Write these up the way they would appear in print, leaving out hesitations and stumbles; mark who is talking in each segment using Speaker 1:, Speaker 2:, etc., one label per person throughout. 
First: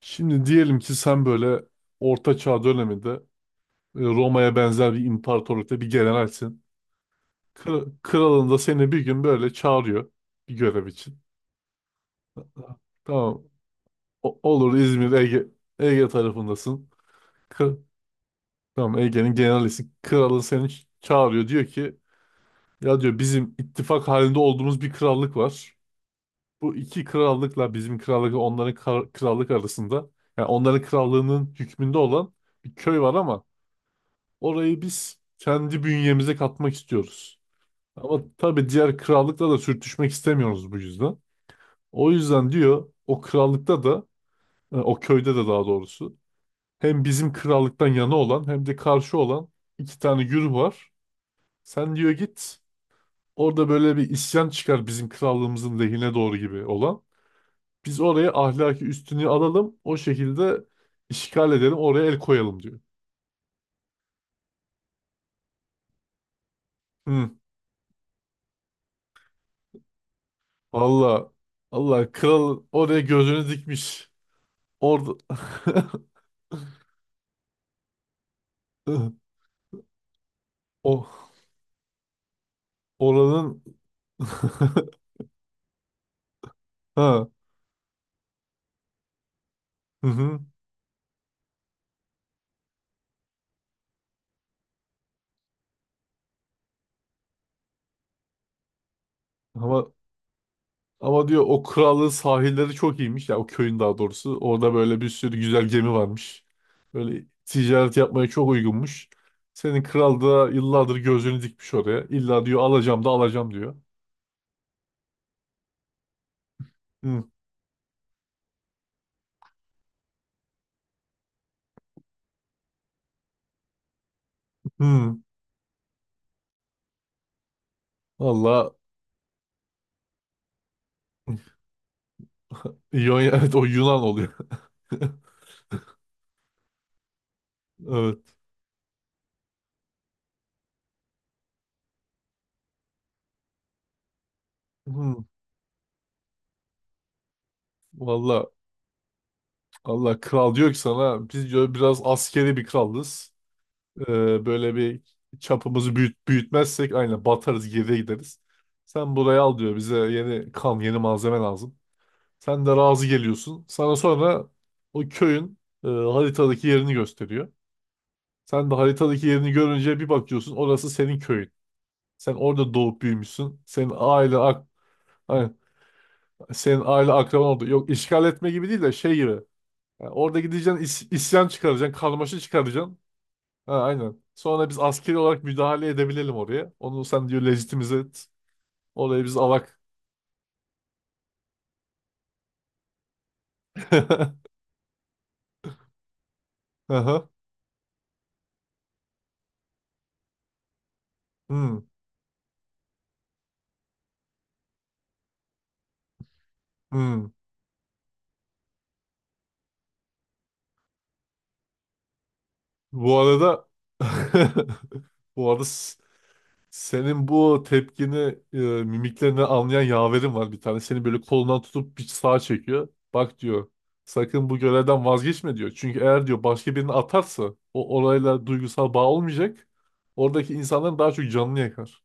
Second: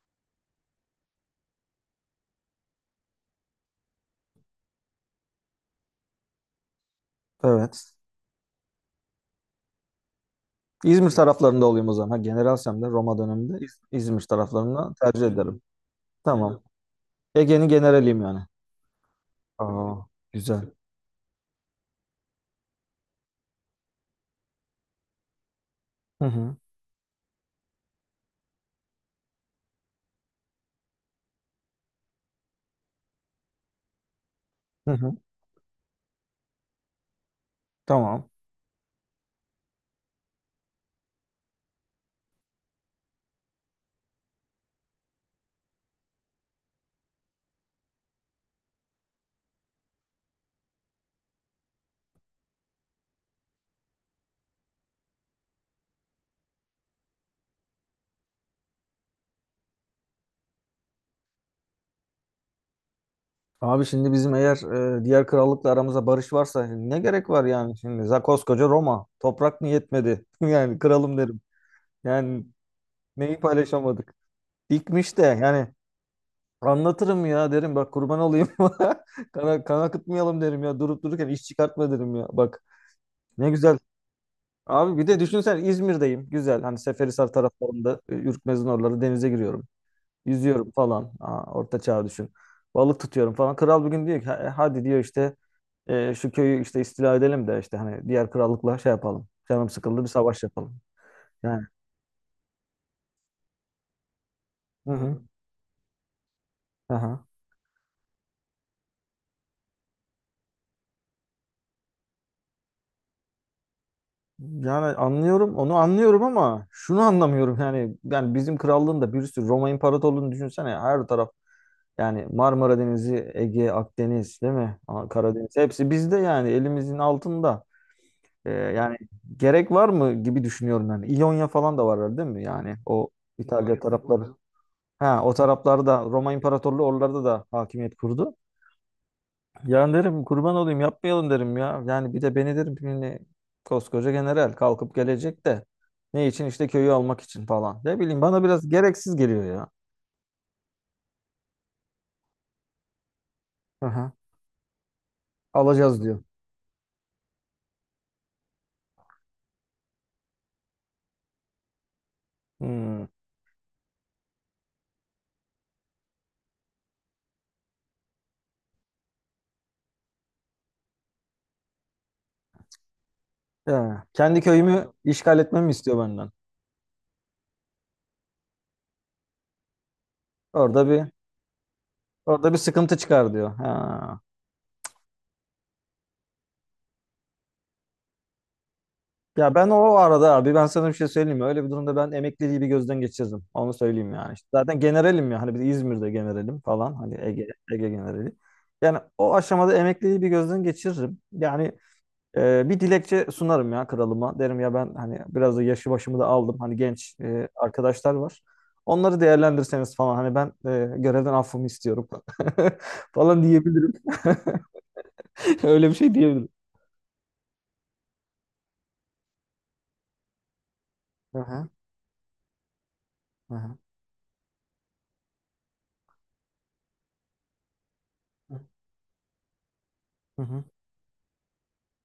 Speaker 1: Şimdi diyelim ki sen böyle Orta Çağ döneminde Roma'ya benzer bir imparatorlukta bir generalsin.
Speaker 2: Evet.
Speaker 1: Kralın da seni bir gün böyle çağırıyor bir görev
Speaker 2: İzmir
Speaker 1: için.
Speaker 2: taraflarında olayım o zaman. Ha, generalsem de Roma
Speaker 1: Tamam.
Speaker 2: döneminde İzmir
Speaker 1: Olur,
Speaker 2: taraflarını
Speaker 1: İzmir,
Speaker 2: tercih
Speaker 1: Ege,
Speaker 2: ederim.
Speaker 1: Ege
Speaker 2: Tamam.
Speaker 1: tarafındasın.
Speaker 2: Ege'nin
Speaker 1: Kı-
Speaker 2: generaliyim yani.
Speaker 1: tamam, Ege'nin generalisin.
Speaker 2: Aa,
Speaker 1: Kralın seni
Speaker 2: güzel.
Speaker 1: çağırıyor. Diyor ki ya diyor bizim ittifak halinde olduğumuz bir krallık var.
Speaker 2: Hı hı.
Speaker 1: Bu iki krallıkla bizim krallık onların krallık arasında, yani onların krallığının hükmünde olan bir köy var, ama orayı
Speaker 2: Hı hı.
Speaker 1: biz kendi bünyemize katmak istiyoruz. Ama
Speaker 2: Tamam.
Speaker 1: tabii diğer krallıkla da sürtüşmek istemiyoruz bu yüzden. O yüzden diyor o krallıkta da o köyde de daha doğrusu hem bizim krallıktan yana olan hem de karşı olan iki tane güruh var. Sen diyor git, orada böyle bir isyan çıkar bizim krallığımızın lehine doğru gibi olan. Biz oraya ahlaki üstünlüğü alalım, o şekilde işgal edelim, oraya el koyalım diyor.
Speaker 2: Abi şimdi bizim eğer diğer krallıkla aramızda barış varsa ne
Speaker 1: Hı,
Speaker 2: gerek var yani şimdi? Koskoca Roma. Toprak mı yetmedi? Yani kralım
Speaker 1: valla
Speaker 2: derim.
Speaker 1: Allah
Speaker 2: Yani
Speaker 1: kral oraya
Speaker 2: neyi
Speaker 1: gözünü dikmiş.
Speaker 2: paylaşamadık?
Speaker 1: Orada
Speaker 2: Dikmiş de yani anlatırım ya derim bak kurban olayım. Kan akıtmayalım derim ya durup
Speaker 1: o
Speaker 2: dururken iş çıkartma derim ya bak. Ne
Speaker 1: oranın
Speaker 2: güzel. Abi bir de düşünsen İzmir'deyim. Güzel. Hani
Speaker 1: ha,
Speaker 2: Seferihisar taraflarında Ürkmez'in oraları denize giriyorum.
Speaker 1: hı hı.
Speaker 2: Yüzüyorum falan. Aa, orta çağ düşün. Balık tutuyorum falan. Kral bir gün diyor ki hadi diyor işte şu köyü işte istila edelim de işte hani diğer krallıkla şey yapalım. Canım
Speaker 1: Ama
Speaker 2: sıkıldı bir savaş yapalım.
Speaker 1: ama diyor o
Speaker 2: Yani.
Speaker 1: krallığın sahilleri çok iyiymiş ya, o köyün daha doğrusu. Orada
Speaker 2: Hı
Speaker 1: böyle bir
Speaker 2: hı.
Speaker 1: sürü güzel gemi varmış.
Speaker 2: Aha.
Speaker 1: Böyle ticaret yapmaya çok uygunmuş. Senin kral da yıllardır gözünü dikmiş oraya. İlla diyor alacağım da alacağım diyor.
Speaker 2: Yani anlıyorum onu anlıyorum ama şunu
Speaker 1: Hı
Speaker 2: anlamıyorum yani bizim krallığın da bir sürü Roma İmparatorluğu'nu düşünsene her taraf. Yani Marmara Denizi, Ege, Akdeniz değil mi? Aa,
Speaker 1: hı.
Speaker 2: Karadeniz hepsi bizde yani elimizin altında. Ee,
Speaker 1: Valla
Speaker 2: yani gerek var mı gibi düşünüyorum yani. İonya falan da var değil mi? Yani o
Speaker 1: Evet, o
Speaker 2: İtalya
Speaker 1: Yunan
Speaker 2: tarafları.
Speaker 1: oluyor.
Speaker 2: Ha, o taraflarda Roma İmparatorluğu oralarda da hakimiyet kurdu.
Speaker 1: Evet.
Speaker 2: Yani derim kurban olayım yapmayalım derim ya. Yani bir de beni derim yani koskoca general kalkıp
Speaker 1: Hı.
Speaker 2: gelecek de ne için işte köyü almak için falan. Ne bileyim bana
Speaker 1: Valla
Speaker 2: biraz gereksiz geliyor ya.
Speaker 1: Allah kral diyor ki sana, biz diyor biraz askeri bir krallız.
Speaker 2: Hı hı.
Speaker 1: Böyle bir çapımızı
Speaker 2: Alacağız diyor.
Speaker 1: büyütmezsek aynen batarız, geriye gideriz. Sen burayı al diyor, bize yeni kan, yeni malzeme lazım. Sen de
Speaker 2: Hmm.
Speaker 1: razı geliyorsun. Sana sonra o köyün haritadaki yerini gösteriyor. Sen de haritadaki yerini görünce bir bakıyorsun orası senin köyün. Sen orada doğup büyümüşsün. Senin
Speaker 2: Ya,
Speaker 1: aile
Speaker 2: kendi
Speaker 1: ak
Speaker 2: köyümü işgal
Speaker 1: aynen,
Speaker 2: etmemi istiyor benden.
Speaker 1: senin aile akraban oldu. Yok işgal etme gibi değil de şey gibi. Yani orada gideceksin,
Speaker 2: Orada bir
Speaker 1: isyan çıkaracaksın, karmaşa
Speaker 2: orada bir sıkıntı
Speaker 1: çıkaracaksın.
Speaker 2: çıkar diyor.
Speaker 1: Ha, aynen.
Speaker 2: Ha.
Speaker 1: Sonra biz askeri olarak müdahale edebilelim oraya. Onu sen diyor legitimize et. Oraya biz
Speaker 2: Ya ben
Speaker 1: alak.
Speaker 2: o arada abi ben sana bir şey söyleyeyim mi? Öyle bir durumda ben emekliliği bir gözden geçirdim. Onu söyleyeyim yani. İşte zaten generalim ya. Hani biz İzmir'de generalim falan. Hani
Speaker 1: Aha.
Speaker 2: Ege generali. Yani o aşamada emekliliği bir gözden geçiririm. Yani
Speaker 1: Hmm,
Speaker 2: Bir dilekçe sunarım ya kralıma. Derim ya ben hani biraz da yaşı başımı da aldım. Hani genç
Speaker 1: hmm.
Speaker 2: arkadaşlar var. Onları değerlendirseniz falan hani ben görevden affımı istiyorum
Speaker 1: Bu
Speaker 2: falan
Speaker 1: arada
Speaker 2: diyebilirim.
Speaker 1: bu arada
Speaker 2: Öyle bir şey diyebilirim.
Speaker 1: senin bu tepkini e, mimiklerini anlayan yaverim var bir tane. Seni böyle
Speaker 2: Hı
Speaker 1: kolundan
Speaker 2: hı,
Speaker 1: tutup bir sağa çekiyor. Bak
Speaker 2: hı
Speaker 1: diyor.
Speaker 2: hı.
Speaker 1: Sakın bu görevden vazgeçme diyor. Çünkü eğer diyor başka birini atarsa o orayla duygusal bağ olmayacak. Oradaki insanların daha çok canını yakar.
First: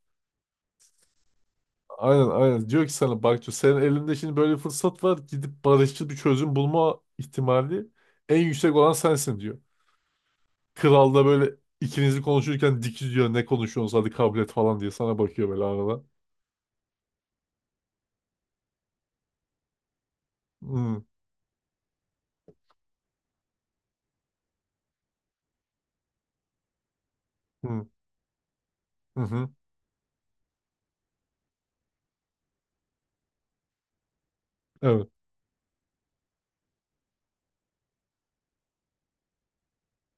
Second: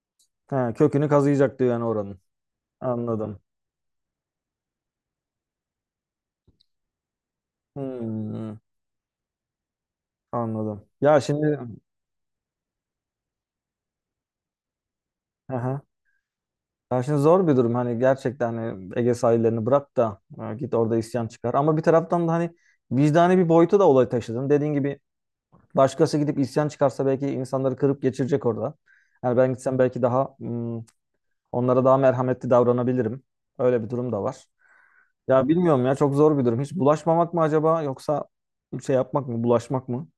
Speaker 2: Ha, kökünü kazıyacak diyor yani oranın.
Speaker 1: Aynen aynen. Diyor ki sana
Speaker 2: Anladım.
Speaker 1: bak diyor, senin elinde şimdi böyle bir fırsat var. Gidip barışçıl bir çözüm bulma ihtimali en
Speaker 2: Hmm,
Speaker 1: yüksek olan sensin diyor.
Speaker 2: anladım.
Speaker 1: Kral
Speaker 2: Ya
Speaker 1: da böyle
Speaker 2: şimdi
Speaker 1: ikinizi konuşurken dikiz diyor, ne konuşuyorsunuz, hadi kabul et falan diye sana bakıyor böyle
Speaker 2: Hı.
Speaker 1: arada.
Speaker 2: Ya şimdi zor bir durum hani gerçekten hani Ege sahillerini bırak da git orada
Speaker 1: Hı
Speaker 2: isyan çıkar. Ama bir taraftan da hani vicdani bir boyutu da olay taşıdın. Dediğin gibi, başkası gidip isyan çıkarsa belki insanları
Speaker 1: hı,
Speaker 2: kırıp geçirecek orada.
Speaker 1: hı
Speaker 2: Yani ben
Speaker 1: hı.
Speaker 2: gitsem belki daha onlara daha merhametli davranabilirim. Öyle bir durum da var.
Speaker 1: Evet.
Speaker 2: Ya bilmiyorum ya çok zor bir durum. Hiç bulaşmamak mı acaba yoksa şey yapmak mı, bulaşmak mı?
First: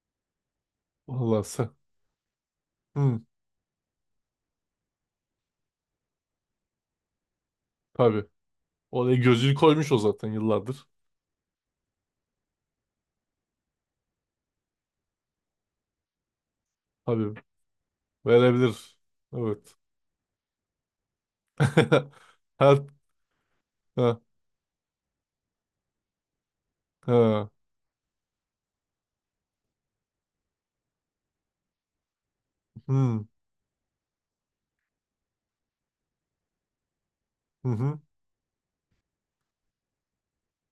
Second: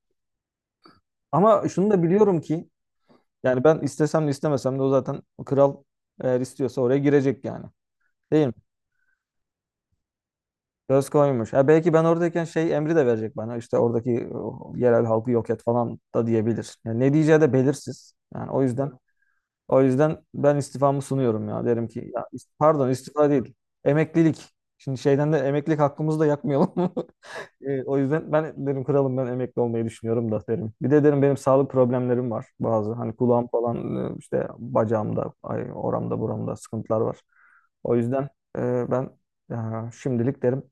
Speaker 1: Vallahi
Speaker 2: Ama
Speaker 1: sen.
Speaker 2: şunu da biliyorum ki
Speaker 1: Hı,
Speaker 2: yani ben istesem de istemesem de o zaten o kral eğer istiyorsa oraya girecek yani.
Speaker 1: tabii.
Speaker 2: Değil mi?
Speaker 1: Oraya gözünü koymuş o zaten yıllardır.
Speaker 2: Göz koymuş. Ya belki ben oradayken şey emri de verecek bana. İşte oradaki yerel halkı yok et falan da diyebilir. Yani ne
Speaker 1: Tabii.
Speaker 2: diyeceği de belirsiz. Yani o yüzden
Speaker 1: Verebilir. Evet.
Speaker 2: Ben istifamı sunuyorum ya. Derim ki ya
Speaker 1: Her
Speaker 2: pardon istifa değil.
Speaker 1: ha,
Speaker 2: Emeklilik. Şimdi şeyden de emeklilik hakkımızı da yakmayalım.
Speaker 1: ha.
Speaker 2: O yüzden ben derim kralım ben emekli olmayı düşünüyorum da derim. Bir de derim benim sağlık problemlerim var bazı. Hani
Speaker 1: Hı
Speaker 2: kulağım falan işte bacağımda, ay, oramda buramda sıkıntılar var.
Speaker 1: hı,
Speaker 2: O
Speaker 1: hı.
Speaker 2: yüzden ben şimdilik derim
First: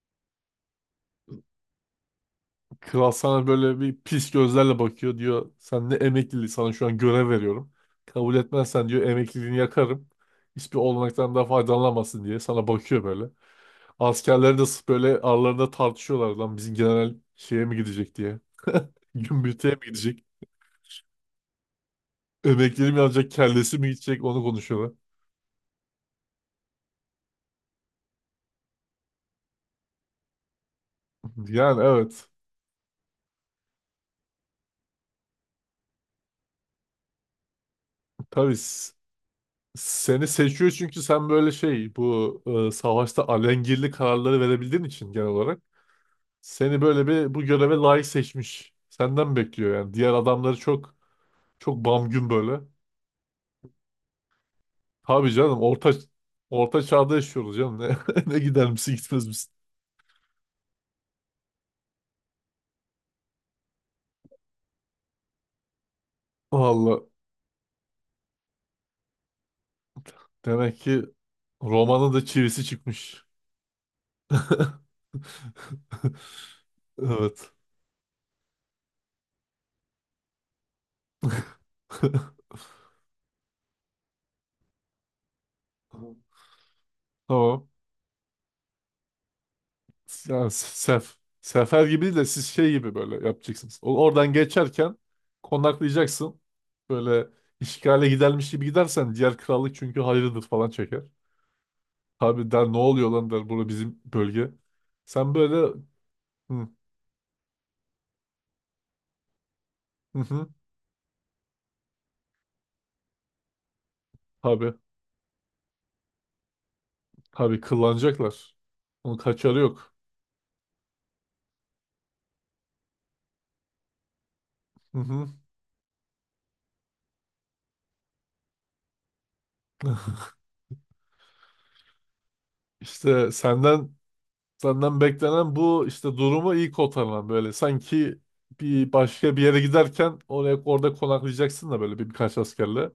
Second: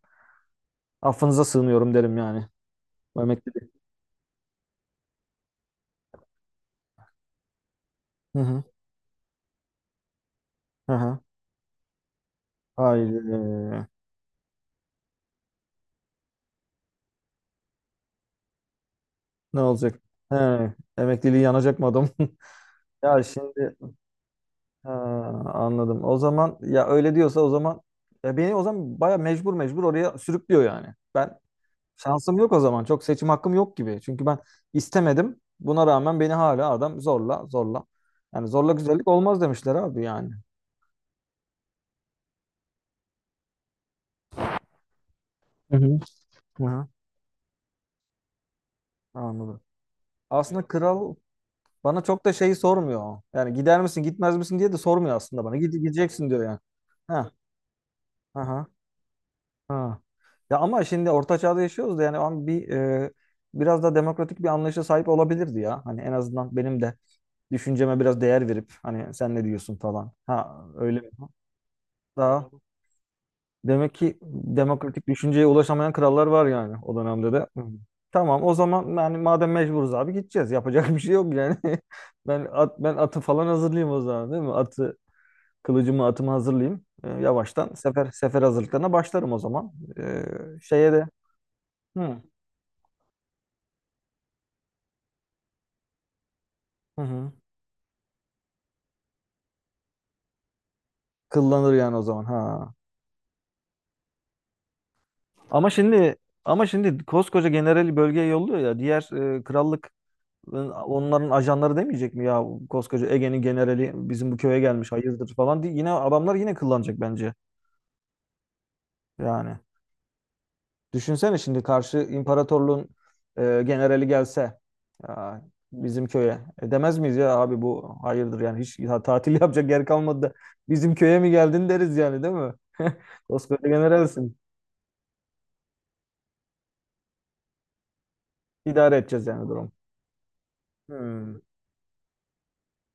Speaker 2: affınıza sığınıyorum derim yani.
Speaker 1: Kral
Speaker 2: Bu
Speaker 1: sana
Speaker 2: emeklilik.
Speaker 1: böyle bir pis gözlerle bakıyor diyor. Sen ne emekliliği, sana şu an görev veriyorum. Kabul
Speaker 2: Hı hı.
Speaker 1: etmezsen diyor emekliliğini yakarım. Hiçbir
Speaker 2: Hı hı.
Speaker 1: olanaktan da faydalanamazsın diye sana bakıyor böyle.
Speaker 2: Haydi.
Speaker 1: Askerler de sırf böyle aralarında tartışıyorlar, lan bizim general şeye mi gidecek diye.
Speaker 2: Ne
Speaker 1: Gümbürtüye mi
Speaker 2: olacak?
Speaker 1: gidecek?
Speaker 2: He, emekliliği yanacak mı adam?
Speaker 1: Emekliliği mi
Speaker 2: Ya
Speaker 1: alacak,
Speaker 2: şimdi
Speaker 1: kellesi mi gidecek onu
Speaker 2: Ha,
Speaker 1: konuşuyorlar.
Speaker 2: anladım. O zaman ya öyle diyorsa o zaman ya beni o zaman baya mecbur mecbur oraya sürüklüyor yani. Ben
Speaker 1: Yani evet.
Speaker 2: şansım yok o zaman. Çok seçim hakkım yok gibi. Çünkü ben istemedim. Buna rağmen beni hala adam zorla zorla. Yani
Speaker 1: Tabii,
Speaker 2: zorla güzellik olmaz demişler abi
Speaker 1: seni
Speaker 2: yani.
Speaker 1: seçiyor çünkü sen böyle şey bu savaşta alengirli kararları verebildiğin için genel olarak.
Speaker 2: Hı hı. Hı
Speaker 1: Seni
Speaker 2: hı.
Speaker 1: böyle bir bu göreve layık seçmiş. Senden
Speaker 2: Anladım.
Speaker 1: bekliyor yani. Diğer adamları
Speaker 2: Aslında
Speaker 1: çok
Speaker 2: kral
Speaker 1: çok
Speaker 2: bana çok
Speaker 1: bamgün
Speaker 2: da şeyi
Speaker 1: böyle.
Speaker 2: sormuyor. Yani gider misin gitmez misin diye de sormuyor
Speaker 1: Tabii
Speaker 2: aslında bana.
Speaker 1: canım,
Speaker 2: Gideceksin diyor yani.
Speaker 1: orta çağda
Speaker 2: Ha.
Speaker 1: yaşıyoruz canım. Ne, ne
Speaker 2: Aha.
Speaker 1: gider misin gitmez misin?
Speaker 2: Ha. Ya ama şimdi orta çağda yaşıyoruz da yani ama biraz da demokratik bir anlayışa sahip olabilirdi ya. Hani en azından benim de
Speaker 1: Valla
Speaker 2: düşünceme biraz değer verip hani sen ne diyorsun falan. Ha
Speaker 1: demek
Speaker 2: öyle
Speaker 1: ki
Speaker 2: mi?
Speaker 1: Roma'nın da
Speaker 2: Daha
Speaker 1: çivisi çıkmış.
Speaker 2: Demek ki demokratik düşünceye ulaşamayan krallar var yani o dönemde de.
Speaker 1: Evet.
Speaker 2: Hı. Tamam o zaman yani madem mecburuz abi gideceğiz. Yapacak bir şey yok yani. Ben atı falan hazırlayayım o zaman değil mi? Atı kılıcımı atımı hazırlayayım.
Speaker 1: Tamam.
Speaker 2: Yavaştan sefer hazırlıklarına başlarım o zaman. E,
Speaker 1: Yani
Speaker 2: Şeye de.
Speaker 1: sef. Sefer gibi
Speaker 2: Hı.
Speaker 1: değil de siz şey gibi böyle yapacaksınız. Oradan geçerken konaklayacaksın.
Speaker 2: Hı
Speaker 1: Böyle
Speaker 2: hı.
Speaker 1: işgale gidermiş gibi gidersen diğer krallık çünkü hayırdır falan çeker.
Speaker 2: Kıllanır yani o zaman.
Speaker 1: Abi der
Speaker 2: Ha.
Speaker 1: ne oluyor lan der, burada bizim bölge. Sen
Speaker 2: Ama
Speaker 1: böyle
Speaker 2: şimdi ama
Speaker 1: hı
Speaker 2: şimdi koskoca generali bölgeye yolluyor ya. Diğer krallık
Speaker 1: hı, hı
Speaker 2: onların ajanları demeyecek mi ya koskoca Ege'nin generali bizim bu köye
Speaker 1: abi,
Speaker 2: gelmiş hayırdır falan diye yine adamlar yine kıllanacak bence.
Speaker 1: abi kıllanacaklar. Onun kaçarı
Speaker 2: Yani
Speaker 1: yok.
Speaker 2: düşünsene şimdi karşı imparatorluğun generali gelse
Speaker 1: Hı hı.
Speaker 2: ya, bizim köye demez miyiz ya abi bu hayırdır yani hiç ya, tatil yapacak yer kalmadı da bizim köye mi geldin deriz yani değil mi?
Speaker 1: İşte
Speaker 2: Koskoca
Speaker 1: senden,
Speaker 2: generalsin.
Speaker 1: senden beklenen bu işte, durumu iyi kotarman böyle sanki bir
Speaker 2: İdare edeceğiz
Speaker 1: başka bir
Speaker 2: yani
Speaker 1: yere
Speaker 2: durumu.
Speaker 1: giderken oraya orada
Speaker 2: Hmm.
Speaker 1: konaklayacaksın da böyle bir, birkaç askerle.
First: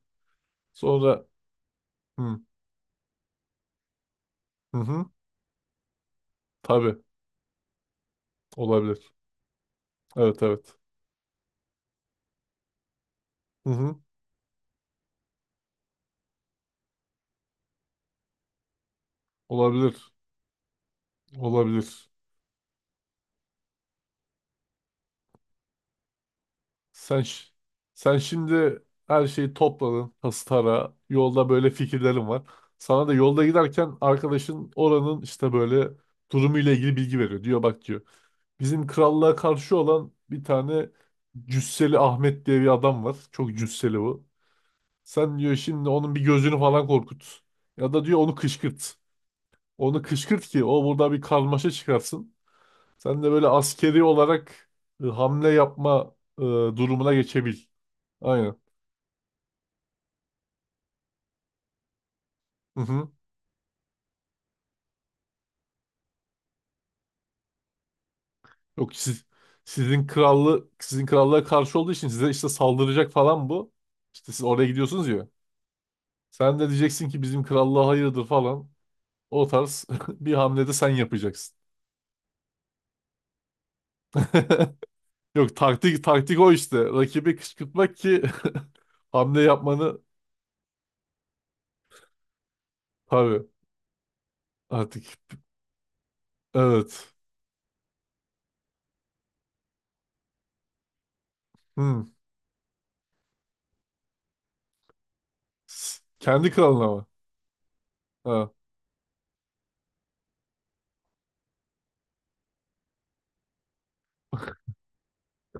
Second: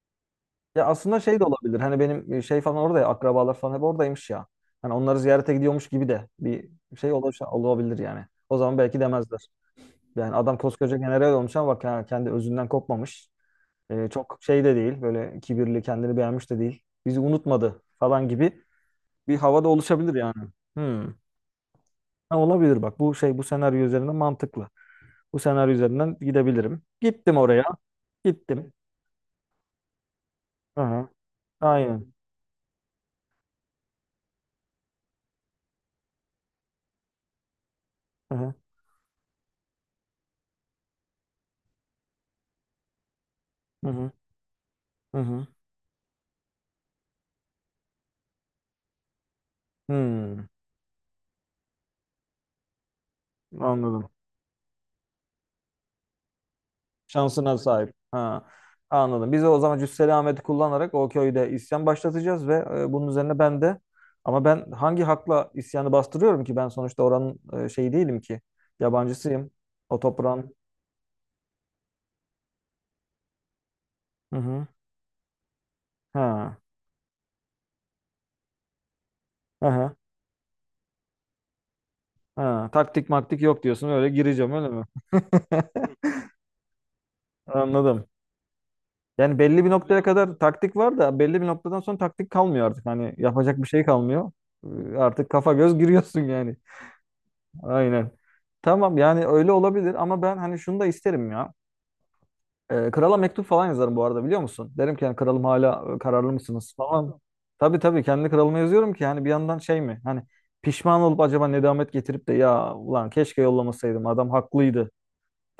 Speaker 2: Ya aslında
Speaker 1: Sonra
Speaker 2: şey de olabilir. Hani
Speaker 1: hı
Speaker 2: benim şey falan orada ya akrabalar falan hep oradaymış ya.
Speaker 1: hı,
Speaker 2: Hani
Speaker 1: hı
Speaker 2: onları ziyarete gidiyormuş gibi de bir
Speaker 1: tabii
Speaker 2: şey olabilir, olabilir yani. O zaman belki
Speaker 1: olabilir.
Speaker 2: demezler. Yani
Speaker 1: Evet
Speaker 2: adam
Speaker 1: evet.
Speaker 2: koskoca general olmuş ama bak ya, kendi özünden kopmamış.
Speaker 1: Hı hı
Speaker 2: Çok şey de değil. Böyle kibirli, kendini beğenmiş de değil. Bizi unutmadı falan gibi bir hava da
Speaker 1: olabilir.
Speaker 2: oluşabilir yani. Hmm.
Speaker 1: Olabilir.
Speaker 2: Ha, olabilir bak. Bu senaryo üzerinden mantıklı. Bu senaryo üzerinden gidebilirim.
Speaker 1: Sen
Speaker 2: Gittim
Speaker 1: ş-
Speaker 2: oraya.
Speaker 1: Sen
Speaker 2: Gittim.
Speaker 1: şimdi her şeyi topladın hastara.
Speaker 2: Aha.
Speaker 1: Yolda böyle
Speaker 2: Aynen.
Speaker 1: fikirlerin var. Sana da yolda giderken arkadaşın oranın işte böyle durumuyla ilgili bilgi veriyor. Diyor bak diyor.
Speaker 2: Aha.
Speaker 1: Bizim krallığa karşı olan bir tane Cüsseli Ahmet diye bir adam var. Çok
Speaker 2: Hı
Speaker 1: cüsseli
Speaker 2: hı.
Speaker 1: bu.
Speaker 2: Hı
Speaker 1: Sen
Speaker 2: hı.
Speaker 1: diyor şimdi onun bir gözünü falan korkut. Ya da diyor onu kışkırt. Onu kışkırt
Speaker 2: Hmm.
Speaker 1: ki o burada bir karmaşa çıkarsın. Sen de böyle askeri
Speaker 2: Anladım.
Speaker 1: olarak hamle yapma durumuna geçebil.
Speaker 2: Şansına sahip. Ha,
Speaker 1: Aynen.
Speaker 2: anladım. Biz de o zaman Cüsseli Ahmet'i kullanarak o köyde isyan başlatacağız ve
Speaker 1: Hı
Speaker 2: bunun
Speaker 1: hı.
Speaker 2: üzerine ben de ama ben hangi hakla isyanı bastırıyorum ki? Ben sonuçta oranın şeyi değilim ki.
Speaker 1: Yok siz
Speaker 2: Yabancısıyım. O toprağın.
Speaker 1: sizin krallığa karşı olduğu için size işte saldıracak falan bu. İşte
Speaker 2: Hı
Speaker 1: siz oraya
Speaker 2: hı.
Speaker 1: gidiyorsunuz ya. Sen
Speaker 2: Ha.
Speaker 1: de diyeceksin ki bizim krallığa hayırdır falan. O
Speaker 2: Hı
Speaker 1: tarz
Speaker 2: hı.
Speaker 1: bir hamlede sen yapacaksın.
Speaker 2: Ha. Taktik maktik yok diyorsun. Öyle gireceğim öyle mi?
Speaker 1: Yok taktik, taktik o işte. Rakibi kışkırtmak
Speaker 2: Anladım.
Speaker 1: ki
Speaker 2: Yani
Speaker 1: hamle
Speaker 2: belli bir
Speaker 1: yapmanı
Speaker 2: noktaya kadar taktik var da belli bir noktadan sonra taktik kalmıyor artık. Hani
Speaker 1: tabii
Speaker 2: yapacak bir şey kalmıyor. Ee,
Speaker 1: artık
Speaker 2: Artık kafa göz giriyorsun yani.
Speaker 1: evet.
Speaker 2: Aynen. Tamam yani öyle olabilir ama ben hani şunu da isterim ya.
Speaker 1: Hı.
Speaker 2: Krala mektup falan yazarım bu arada biliyor musun? Derim ki yani kralım hala kararlı
Speaker 1: Kendi
Speaker 2: mısınız
Speaker 1: kralına mı?
Speaker 2: falan. Tabii tabii kendi
Speaker 1: Ha.
Speaker 2: kralıma yazıyorum ki hani bir yandan şey mi? Hani pişman olup acaba nedamet getirip de ya ulan keşke yollamasaydım adam haklıydı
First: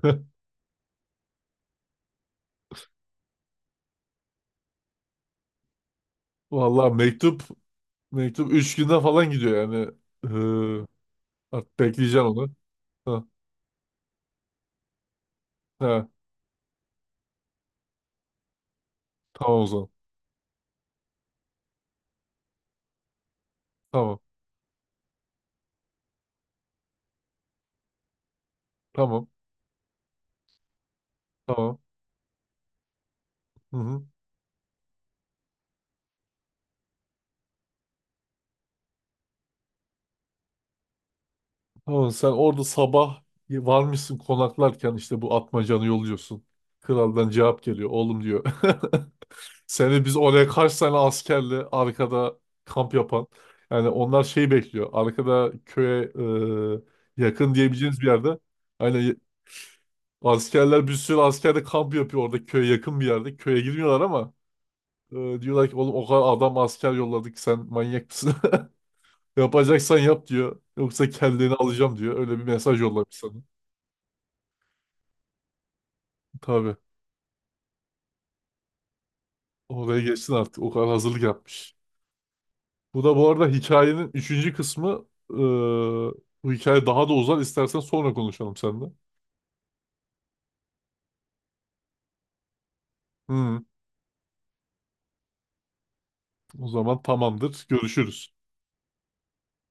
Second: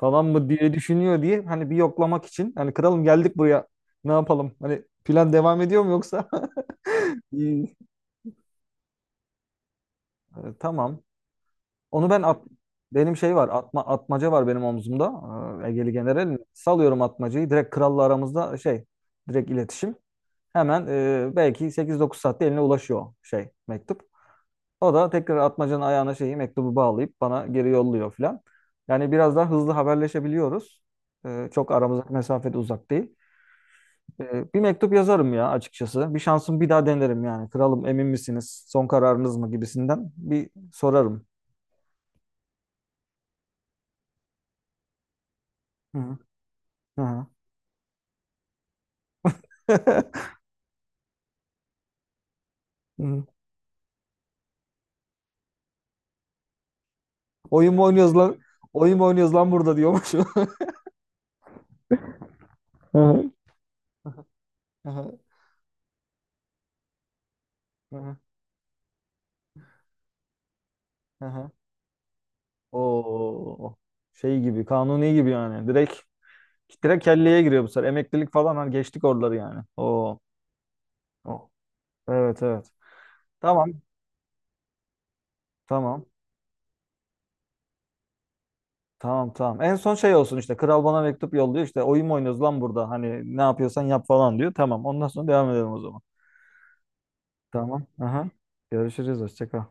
Speaker 2: falan mı diye düşünüyor diye hani bir yoklamak için. Hani kralım geldik buraya ne yapalım? Hani plan devam ediyor mu yoksa?
Speaker 1: Vallahi mektup
Speaker 2: İyi.
Speaker 1: mektup 3 günde falan gidiyor yani.
Speaker 2: Ee,
Speaker 1: Ee,
Speaker 2: tamam.
Speaker 1: artık
Speaker 2: Onu ben
Speaker 1: bekleyeceğim
Speaker 2: at,
Speaker 1: onu.
Speaker 2: Benim
Speaker 1: Ha.
Speaker 2: şey var, atmaca var benim omzumda. Egeli
Speaker 1: Ha.
Speaker 2: General. Salıyorum atmacayı. Direkt kralla aramızda şey, direkt
Speaker 1: Tamam o zaman.
Speaker 2: iletişim. Hemen belki 8-9 saatte eline ulaşıyor şey mektup.
Speaker 1: Tamam.
Speaker 2: O da tekrar atmacanın ayağına şeyi mektubu bağlayıp bana geri yolluyor filan. Yani
Speaker 1: Tamam.
Speaker 2: biraz daha hızlı haberleşebiliyoruz. Çok
Speaker 1: Tamam.
Speaker 2: aramızdaki mesafede uzak değil.
Speaker 1: Hı hı.
Speaker 2: Bir mektup yazarım ya açıkçası. Bir şansım bir daha denerim yani. Kralım emin misiniz? Son kararınız mı gibisinden bir sorarım.
Speaker 1: Tamam, sen orada sabah varmışsın, konaklarken işte bu atmacanı
Speaker 2: Hı hı.
Speaker 1: yolluyorsun.
Speaker 2: Hı hı.
Speaker 1: Kraldan cevap geliyor. Oğlum diyor. Seni biz oraya kaç tane askerle arkada kamp
Speaker 2: Hı.
Speaker 1: yapan. Yani onlar şey bekliyor. Arkada köye yakın
Speaker 2: Oyun mu
Speaker 1: diyebileceğiniz bir
Speaker 2: oynuyoruz lan?
Speaker 1: yerde.
Speaker 2: Oyun mu
Speaker 1: Hani
Speaker 2: oynuyoruz lan burada diyormuş.
Speaker 1: askerler, bir sürü asker de kamp yapıyor orada köye
Speaker 2: Hı
Speaker 1: yakın bir
Speaker 2: hı.
Speaker 1: yerde. Köye girmiyorlar ama
Speaker 2: Aha,
Speaker 1: e, diyorlar ki oğlum o kadar adam, asker yolladık, sen manyak
Speaker 2: aha,
Speaker 1: mısın? Yapacaksan yap diyor. Yoksa
Speaker 2: aha.
Speaker 1: kendini alacağım diyor. Öyle bir mesaj yollamış sana.
Speaker 2: Oo. Şey gibi, kanuni gibi yani. Direkt
Speaker 1: Tabii.
Speaker 2: direkt kelleye giriyor bu sefer. Emeklilik falan hani geçtik oraları yani.
Speaker 1: Oraya
Speaker 2: Oo.
Speaker 1: geçsin artık. O kadar hazırlık
Speaker 2: Oo.
Speaker 1: yapmış.
Speaker 2: Evet, evet.
Speaker 1: Bu da bu arada
Speaker 2: Tamam,
Speaker 1: hikayenin 3. kısmı. Ee,
Speaker 2: tamam.
Speaker 1: bu hikaye daha da uzar. İstersen sonra konuşalım seninle.
Speaker 2: Tamam, tamam. En son şey olsun işte. Kral bana mektup yolluyor. İşte oyun mu oynuyoruz lan burada? Hani ne
Speaker 1: Hı,
Speaker 2: yapıyorsan yap falan diyor. Tamam. Ondan sonra devam edelim o zaman.
Speaker 1: o zaman tamamdır.
Speaker 2: Tamam. Aha.
Speaker 1: Görüşürüz.
Speaker 2: Görüşürüz. Hoşça kal.